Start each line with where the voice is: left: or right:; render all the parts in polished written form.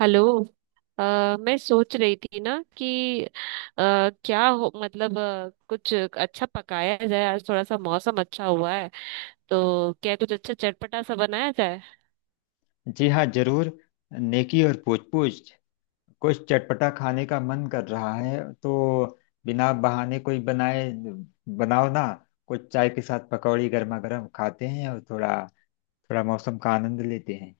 right: Hello. अ, मैं सोच रही थी ना कि अ, क्या हो, मतलब कुछ अच्छा पकाया जाए। आज थोड़ा सा मौसम अच्छा हुआ है तो क्या कुछ अच्छा चटपटा सा बनाया जाए।
left: जी हाँ, जरूर। नेकी और पूछ पूछ। कुछ चटपटा खाने का मन कर रहा है तो बिना बहाने कोई बनाए, बनाओ ना। कुछ चाय के साथ पकौड़ी गर्मा गर्म खाते हैं और थोड़ा थोड़ा मौसम का आनंद लेते हैं,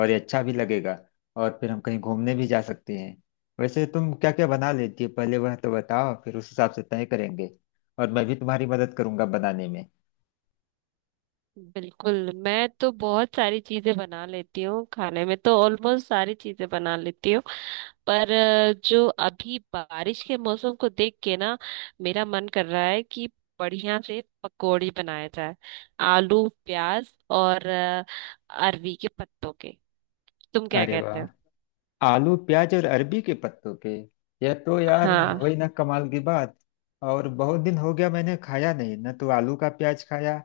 left: और ये अच्छा भी लगेगा। और फिर हम कहीं घूमने भी जा सकते हैं। वैसे तुम क्या क्या बना लेती हो, पहले वह तो बताओ, फिर उस हिसाब से तय करेंगे। और मैं भी तुम्हारी मदद करूंगा बनाने में।
right: बिल्कुल, मैं तो बहुत सारी चीजें बना लेती हूँ, खाने में तो ऑलमोस्ट सारी चीजें बना लेती हूँ। पर जो अभी बारिश के मौसम को देख के ना मेरा मन कर रहा है कि बढ़िया से पकौड़ी बनाया जाए। आलू, प्याज और अरवी के पत्तों के। तुम क्या
left: अरे
right: कहते हो?
left: वाह, आलू प्याज और अरबी के पत्तों पे! यह तो यार
right: हाँ।
left: वही ना, कमाल की बात। और बहुत दिन हो गया मैंने खाया नहीं, न तो आलू का प्याज खाया,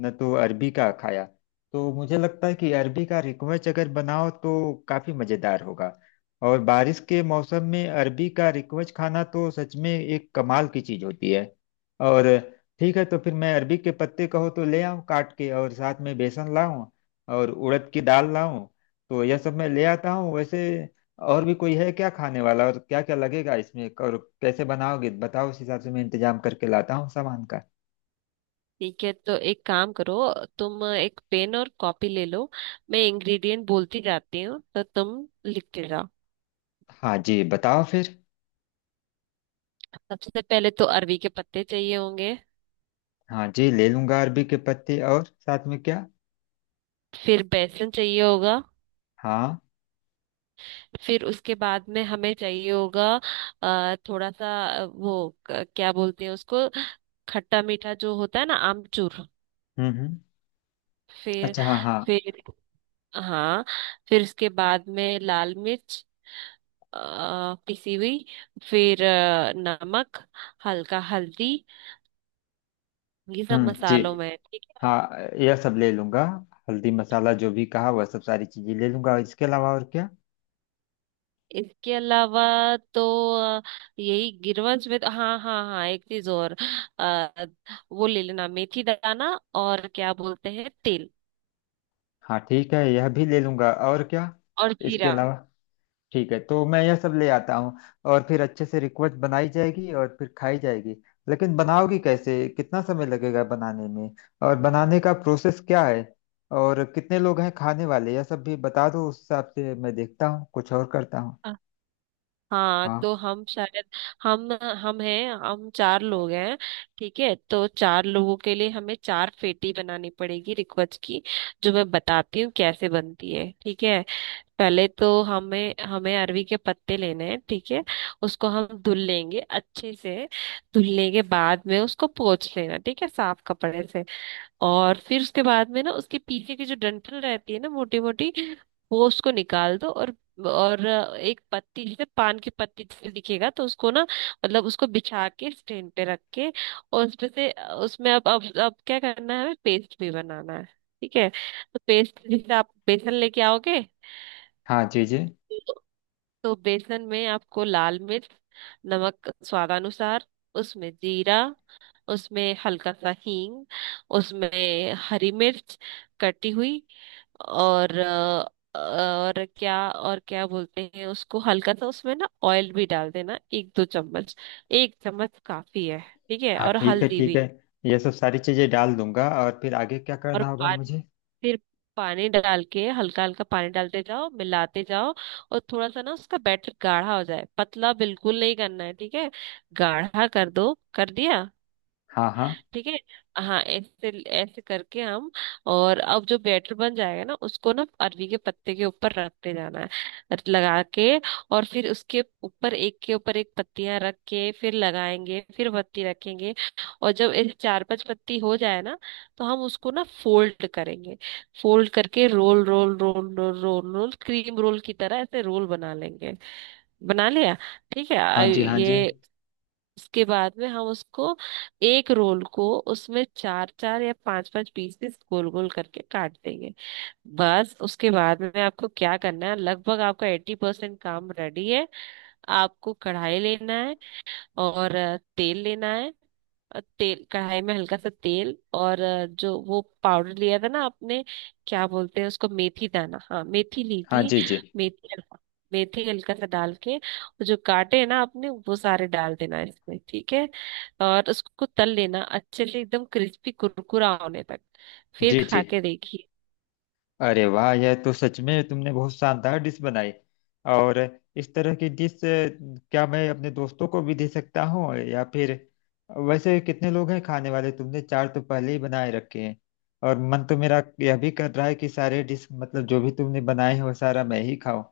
left: न तो अरबी का खाया। तो मुझे लगता है कि अरबी का रिकवेच अगर बनाओ तो काफी मजेदार होगा। और बारिश के मौसम में अरबी का रिकवेच खाना तो सच में एक कमाल की चीज होती है। और ठीक है, तो फिर मैं अरबी के पत्ते कहो तो ले आऊं काट के, और साथ में बेसन लाऊं और उड़द की दाल लाऊं। तो यह सब मैं ले आता हूँ। वैसे, और भी कोई है क्या खाने वाला? और क्या क्या लगेगा इसमें और कैसे बनाओगे, बताओ। उस हिसाब से मैं इंतजाम करके लाता हूँ सामान का।
right: ठीक है तो एक काम करो, तुम एक पेन और कॉपी ले लो। मैं इंग्रेडिएंट बोलती जाती हूँ तो तुम लिखते जाओ।
left: हाँ जी, बताओ फिर।
right: सबसे पहले तो अरवी के पत्ते चाहिए होंगे।
left: हाँ जी, ले लूंगा अरबी के पत्ते। और साथ में क्या?
right: फिर बेसन चाहिए होगा।
left: हाँ।
right: फिर उसके बाद में हमें चाहिए होगा थोड़ा सा वो क्या बोलते हैं उसको, खट्टा मीठा जो होता है ना, आमचूर।
left: हम्म, हम्म।
right: फिर
left: अच्छा, हाँ हाँ।
right: फिर हाँ, फिर उसके बाद में लाल मिर्च, अ, पिसी हुई। फिर नमक, हल्का हल्दी, ये सब
left: जी।
right: मसालों में ठीक है।
left: हाँ, यह सब ले लूंगा। हल्दी मसाला जो भी कहा वह सब सारी चीजें ले लूंगा। इसके अलावा और क्या?
right: इसके अलावा तो अ, यही गिरवंश में, तो हाँ, हाँ, हाँ, एक चीज और, अ, वो ले लेना, मेथी दाना और क्या बोलते हैं, तेल,
left: हाँ ठीक है, यह भी ले लूंगा। और क्या
right: और
left: इसके
right: जीरा।
left: अलावा? ठीक है, तो मैं यह सब ले आता हूँ। और फिर अच्छे से रिक्वेस्ट बनाई जाएगी और फिर खाई जाएगी। लेकिन बनाओगी कैसे? कितना समय लगेगा बनाने में? और बनाने का प्रोसेस क्या है? और कितने लोग हैं खाने वाले, यह सब भी बता दो। उस हिसाब से मैं देखता हूँ कुछ और करता हूँ।
right: अ, हाँ
left: हाँ।
right: तो हम शायद हम हम हैं, हम चार लोग हैं। ठीक है तो चार लोगों के लिए हमें चार फेटी बनानी पड़ेगी रिक्वेस्ट की। जो मैं बताती हूँ कैसे बनती है, ठीक है। पहले तो हमें हमें अरवी के पत्ते लेने हैं, ठीक है। उसको हम धुल लेंगे अच्छे से। धुलने के बाद में उसको पोंछ लेना, ठीक है, साफ कपड़े से। और फिर उसके बाद में ना उसके पीछे की जो डंठल रहती है ना, मोटी मोटी, वो उसको निकाल दो। और एक पत्ती जैसे, पान की पत्ती जैसे दिखेगा, तो उसको ना मतलब उसको बिछा के स्टैंड पे रख के, और उसमें से, उसमें अब क्या करना है, हमें पेस्ट भी बनाना है। ठीक है तो पेस्ट, जैसे आप बेसन लेके आओगे
left: हाँ जी जी।
right: तो बेसन में आपको लाल मिर्च, नमक स्वादानुसार, उसमें जीरा, उसमें हल्का सा हींग, उसमें हरी मिर्च कटी हुई, और और क्या बोलते हैं उसको, हल्का सा उसमें ना ऑयल भी डाल देना, एक दो चम्मच, एक चम्मच काफी है, ठीक है,
left: हाँ
right: और
left: ठीक है,
right: हल्दी
left: ठीक है।
right: भी।
left: यह सब सारी चीज़ें डाल दूंगा। और फिर आगे क्या
right: और
left: करना होगा मुझे?
right: फिर पानी डाल के, हल्का हल्का पानी डालते जाओ, मिलाते जाओ, और थोड़ा सा ना उसका बैटर गाढ़ा हो जाए, पतला बिल्कुल नहीं करना है, ठीक है, गाढ़ा कर दो, कर दिया,
left: हाँ, हाँ।
right: ठीक है। हाँ, ऐसे, ऐसे करके हम, और अब जो बैटर बन जाएगा ना उसको ना अरवी के पत्ते के ऊपर रखते जाना है, लगा के। और फिर उसके ऊपर एक के ऊपर एक पत्तियां रख के फिर लगाएंगे, फिर पत्ती रखेंगे। और जब ऐसे चार पांच पत्ती हो जाए ना तो हम उसको ना फोल्ड करेंगे। फोल्ड करके, roll, roll roll roll roll roll, cream roll की तरह ऐसे रोल बना लेंगे। बना लिया, ठीक है।
left: हाँ जी, हाँ जी।
right: ये, उसके बाद में हम उसको, एक रोल को, उसमें चार चार या पांच पांच पीस पीस गोल गोल करके काट देंगे। बस उसके बाद में आपको क्या करना है, लगभग आपका एट्टी परसेंट काम रेडी है। आपको कढ़ाई लेना है और तेल लेना है। तेल कढ़ाई में, हल्का सा तेल, और जो वो पाउडर लिया था ना आपने, क्या बोलते हैं उसको, मेथी दाना, हाँ मेथी ली
left: हाँ
right: थी,
left: जी जी।
right: मेथी हल्का, मेथी हल्का सा डाल के वो जो काटे हैं ना आपने वो सारे डाल देना है इसमें, ठीक है। और उसको तल लेना अच्छे से, एकदम क्रिस्पी कुरकुरा होने तक। फिर
left: जी जी।
right: खा के देखिए।
left: अरे वाह, यह तो सच में तुमने बहुत शानदार डिश बनाई। और इस तरह की डिश क्या मैं अपने दोस्तों को भी दे सकता हूँ या फिर? वैसे कितने लोग हैं खाने वाले, तुमने चार तो पहले ही बनाए रखे हैं। और मन तो मेरा यह भी कर रहा है कि सारे डिश मतलब जो भी तुमने बनाए हैं वो सारा मैं ही खाऊं।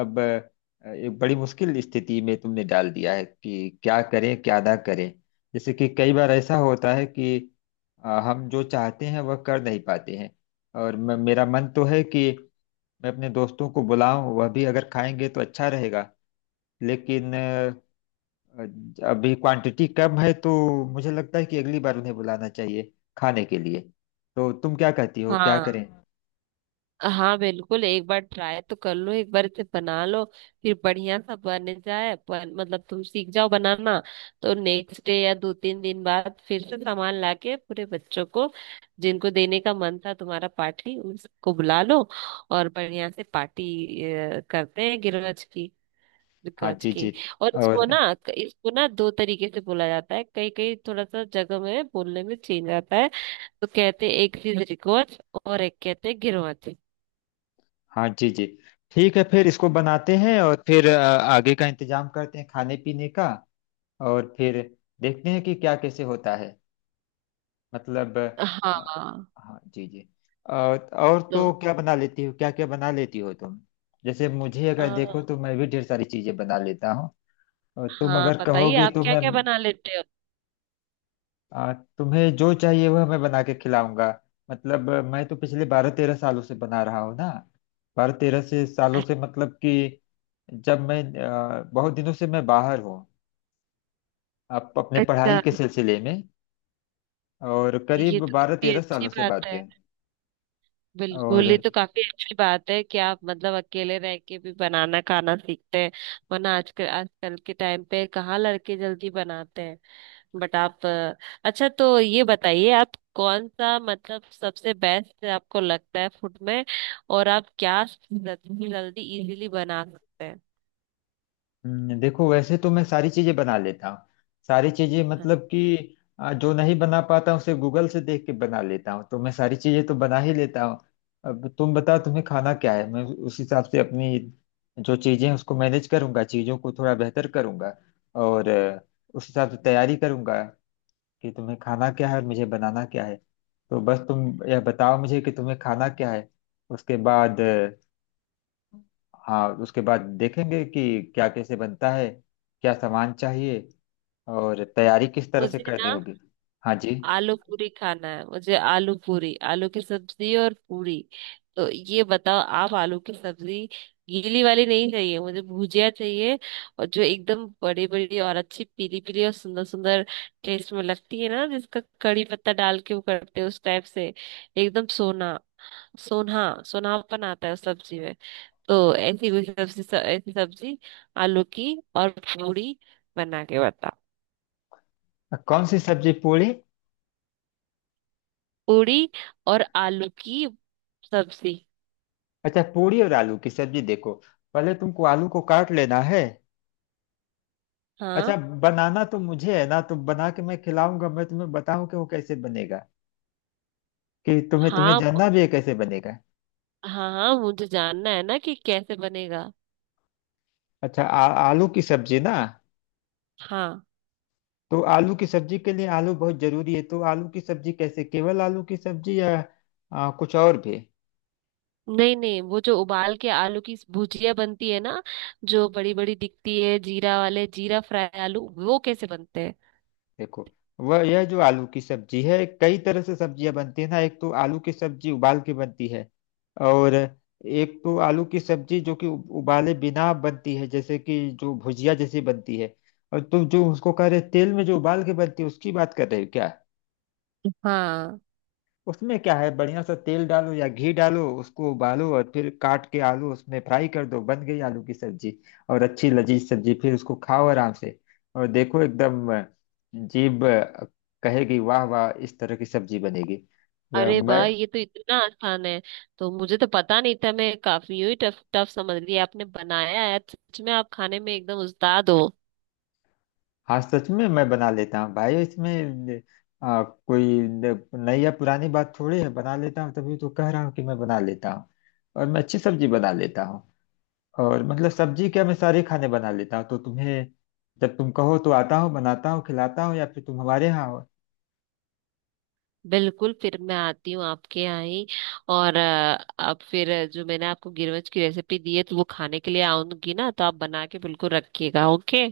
left: अब एक बड़ी मुश्किल स्थिति में तुमने डाल दिया है कि क्या करें क्या ना करें। जैसे कि कई बार ऐसा होता है कि हम जो चाहते हैं वह कर नहीं पाते हैं। और मेरा मन तो है कि मैं अपने दोस्तों को बुलाऊं, वह भी अगर खाएंगे तो अच्छा रहेगा। लेकिन अभी क्वांटिटी कम है तो मुझे लगता है कि अगली बार उन्हें बुलाना चाहिए खाने के लिए। तो तुम क्या कहती हो, क्या
right: हाँ।
left: करें?
right: हाँ बिल्कुल, एक बार ट्राई तो कर लो, एक बार इसे बना लो, फिर बढ़िया सा बन जाए, मतलब तुम सीख जाओ बनाना। तो नेक्स्ट डे या दो तीन दिन बाद फिर से सामान लाके पूरे बच्चों को, जिनको देने का मन था तुम्हारा, पार्टी उसको बुला लो, और बढ़िया से पार्टी करते हैं, गिरवज की।
left: हाँ
right: गज
left: जी जी।
right: की। और इसको
left: और
right: ना, इसको ना दो तरीके से बोला जाता है, कई कई थोड़ा सा जगह में बोलने में चेंज आता है, तो कहते हैं एक चीज रिकॉर्ड, और एक कहते हैं गिरवज।
left: हाँ जी जी। ठीक है फिर इसको बनाते हैं और फिर आगे का इंतजाम करते हैं खाने पीने का। और फिर देखते हैं कि क्या कैसे होता है। मतलब अ,
right: हाँ
left: हाँ जी जी। और
right: तो
left: तो क्या बना लेती हो, क्या क्या बना लेती हो तुम? जैसे मुझे अगर
right: आ,
left: देखो तो मैं भी ढेर सारी चीजें बना लेता हूँ। और तुम
right: हाँ,
left: अगर
right: बताइए
left: कहोगी
right: आप
left: तो
right: क्या
left: मैं
right: क्या बना लेते हो।
left: तुम्हें जो चाहिए वह मैं बना के खिलाऊंगा। मतलब मैं तो पिछले बारह तेरह सालों से बना रहा हूँ ना। बारह तेरह से सालों से मतलब कि जब मैं बहुत दिनों से मैं बाहर हूँ। आप अपने पढ़ाई
right: अच्छा,
left: के सिलसिले में। और
right: ये
left: करीब
right: तो
left: बारह
right: काफी
left: तेरह सालों
right: अच्छी
left: से
right: बात
left: बातें।
right: है।
left: और
right: बिल्कुल, ये तो काफी अच्छी बात है कि आप मतलब अकेले रह के भी बनाना खाना सीखते हैं। वरना आजकल, आजकल के टाइम पे कहाँ लड़के जल्दी बनाते हैं। बट आप अच्छा तो ये बताइए, आप कौन सा, मतलब सबसे बेस्ट आपको लगता है फूड में, और आप क्या जल्दी जल्दी इजीली बना सकते हैं।
left: देखो वैसे तो मैं सारी चीजें बना लेता हूँ। सारी चीजें मतलब कि जो नहीं बना पाता हूँ उसे गूगल से देख के बना लेता हूँ, तो मैं सारी चीजें तो बना ही लेता हूँ। अब तुम बताओ तुम्हें खाना क्या है, मैं उस हिसाब से अपनी जो चीजें हैं उसको मैनेज करूंगा, चीजों को थोड़ा बेहतर करूंगा। और उस हिसाब से तैयारी करूंगा कि तुम्हें खाना क्या है और मुझे बनाना क्या है। तो बस तुम यह बताओ मुझे कि तुम्हें खाना क्या है, उसके बाद हाँ उसके बाद देखेंगे कि क्या कैसे बनता है, क्या सामान चाहिए और तैयारी किस तरह से
right: मुझे
left: करनी
right: ना
left: होगी। हाँ जी।
right: आलू पूरी खाना है, मुझे आलू पूरी, आलू की सब्जी और पूरी। तो ये बताओ आप, आलू की सब्जी, गीली वाली नहीं चाहिए मुझे, भुजिया चाहिए, और जो एकदम बड़ी बड़ी और अच्छी पीली पीली और सुंदर सुंदर टेस्ट में लगती है ना, जिसका कड़ी पत्ता डाल के वो करते हैं, उस टाइप से, एकदम सोना, सोना, सोनापन आता है उस सब्जी में। तो ऐसी कोई सब्जी, ऐसी सब्जी, आलू की, और पूरी, बना के बताओ।
left: कौन सी सब्जी पूरी?
right: पूरी, और आलू की सब्जी।
left: अच्छा, पूरी और आलू की सब्जी। देखो, पहले तुमको आलू को काट लेना है। अच्छा,
right: हाँ,
left: बनाना तो मुझे है ना, तो बना के मैं खिलाऊंगा। मैं तुम्हें बताऊं कि वो कैसे बनेगा? कि तुम्हें तुम्हें
right: हाँ,
left: जानना भी है कैसे बनेगा?
right: हाँ, हाँ, मुझे जानना है ना कि कैसे बनेगा।
left: अच्छा आलू की सब्जी ना।
right: हाँ।
left: तो आलू की सब्जी के लिए आलू बहुत जरूरी है। तो आलू की सब्जी कैसे, केवल आलू की सब्जी या कुछ और भी?
right: नहीं, नहीं, वो जो उबाल के आलू की भुजिया बनती है ना, जो बड़ी बड़ी दिखती है जीरा वाले, जीरा फ्राई आलू, वो कैसे बनते हैं?
left: देखो, वह यह जो आलू की सब्जी है, कई तरह से सब्जियां बनती है ना। एक तो आलू की सब्जी उबाल के बनती है। और एक तो आलू की सब्जी जो कि उबाले बिना बनती है, जैसे कि जो भुजिया जैसी बनती है। और तुम जो उसको कह रहे तेल में जो उबाल के बनती है, उसकी बात कर रहे हो क्या?
right: हाँ।
left: उसमें क्या है, बढ़िया सा तेल डालो या घी डालो, उसको उबालो और फिर काट के आलू उसमें फ्राई कर दो। बन गई आलू की सब्जी। और अच्छी लजीज सब्जी, फिर उसको खाओ आराम से। और देखो एकदम जीभ कहेगी वाह वाह। इस तरह की सब्जी बनेगी।
right: अरे
left: मैं
right: वाह, ये तो इतना आसान है। तो मुझे तो पता नहीं था, मैं काफी यू टफ टफ समझ रही, आपने बनाया है सच में, आप खाने में एकदम उस्ताद हो।
left: हाँ, सच में मैं बना लेता हूँ भाई। इसमें कोई नई या पुरानी बात थोड़ी है, बना लेता हूँ तभी तो कह रहा हूँ कि मैं बना लेता हूँ। और मैं अच्छी सब्जी बना लेता हूँ। और मतलब सब्जी क्या, मैं सारे खाने बना लेता हूँ। तो तुम्हें, जब तुम कहो तो आता हूँ बनाता हूँ खिलाता हूँ, या फिर तुम हमारे यहाँ हो।
right: बिल्कुल, फिर मैं आती हूँ आपके यहाँ ही। और अब फिर जो मैंने आपको गिरवच की रेसिपी दी है तो वो खाने के लिए आऊंगी ना तो आप बना के बिल्कुल रखिएगा, ओके।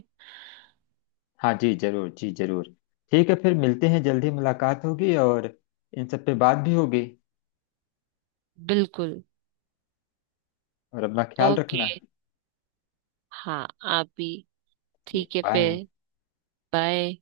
left: हाँ जी, जरूर जी जरूर। ठीक है, फिर मिलते हैं, जल्दी मुलाकात होगी और इन सब पे बात भी होगी।
right: बिल्कुल।
left: और अपना ख्याल
right: ओके।
left: रखना।
right: हाँ। आप भी।
left: जी,
right: ठीक है
left: बाय।
right: फिर। बाय।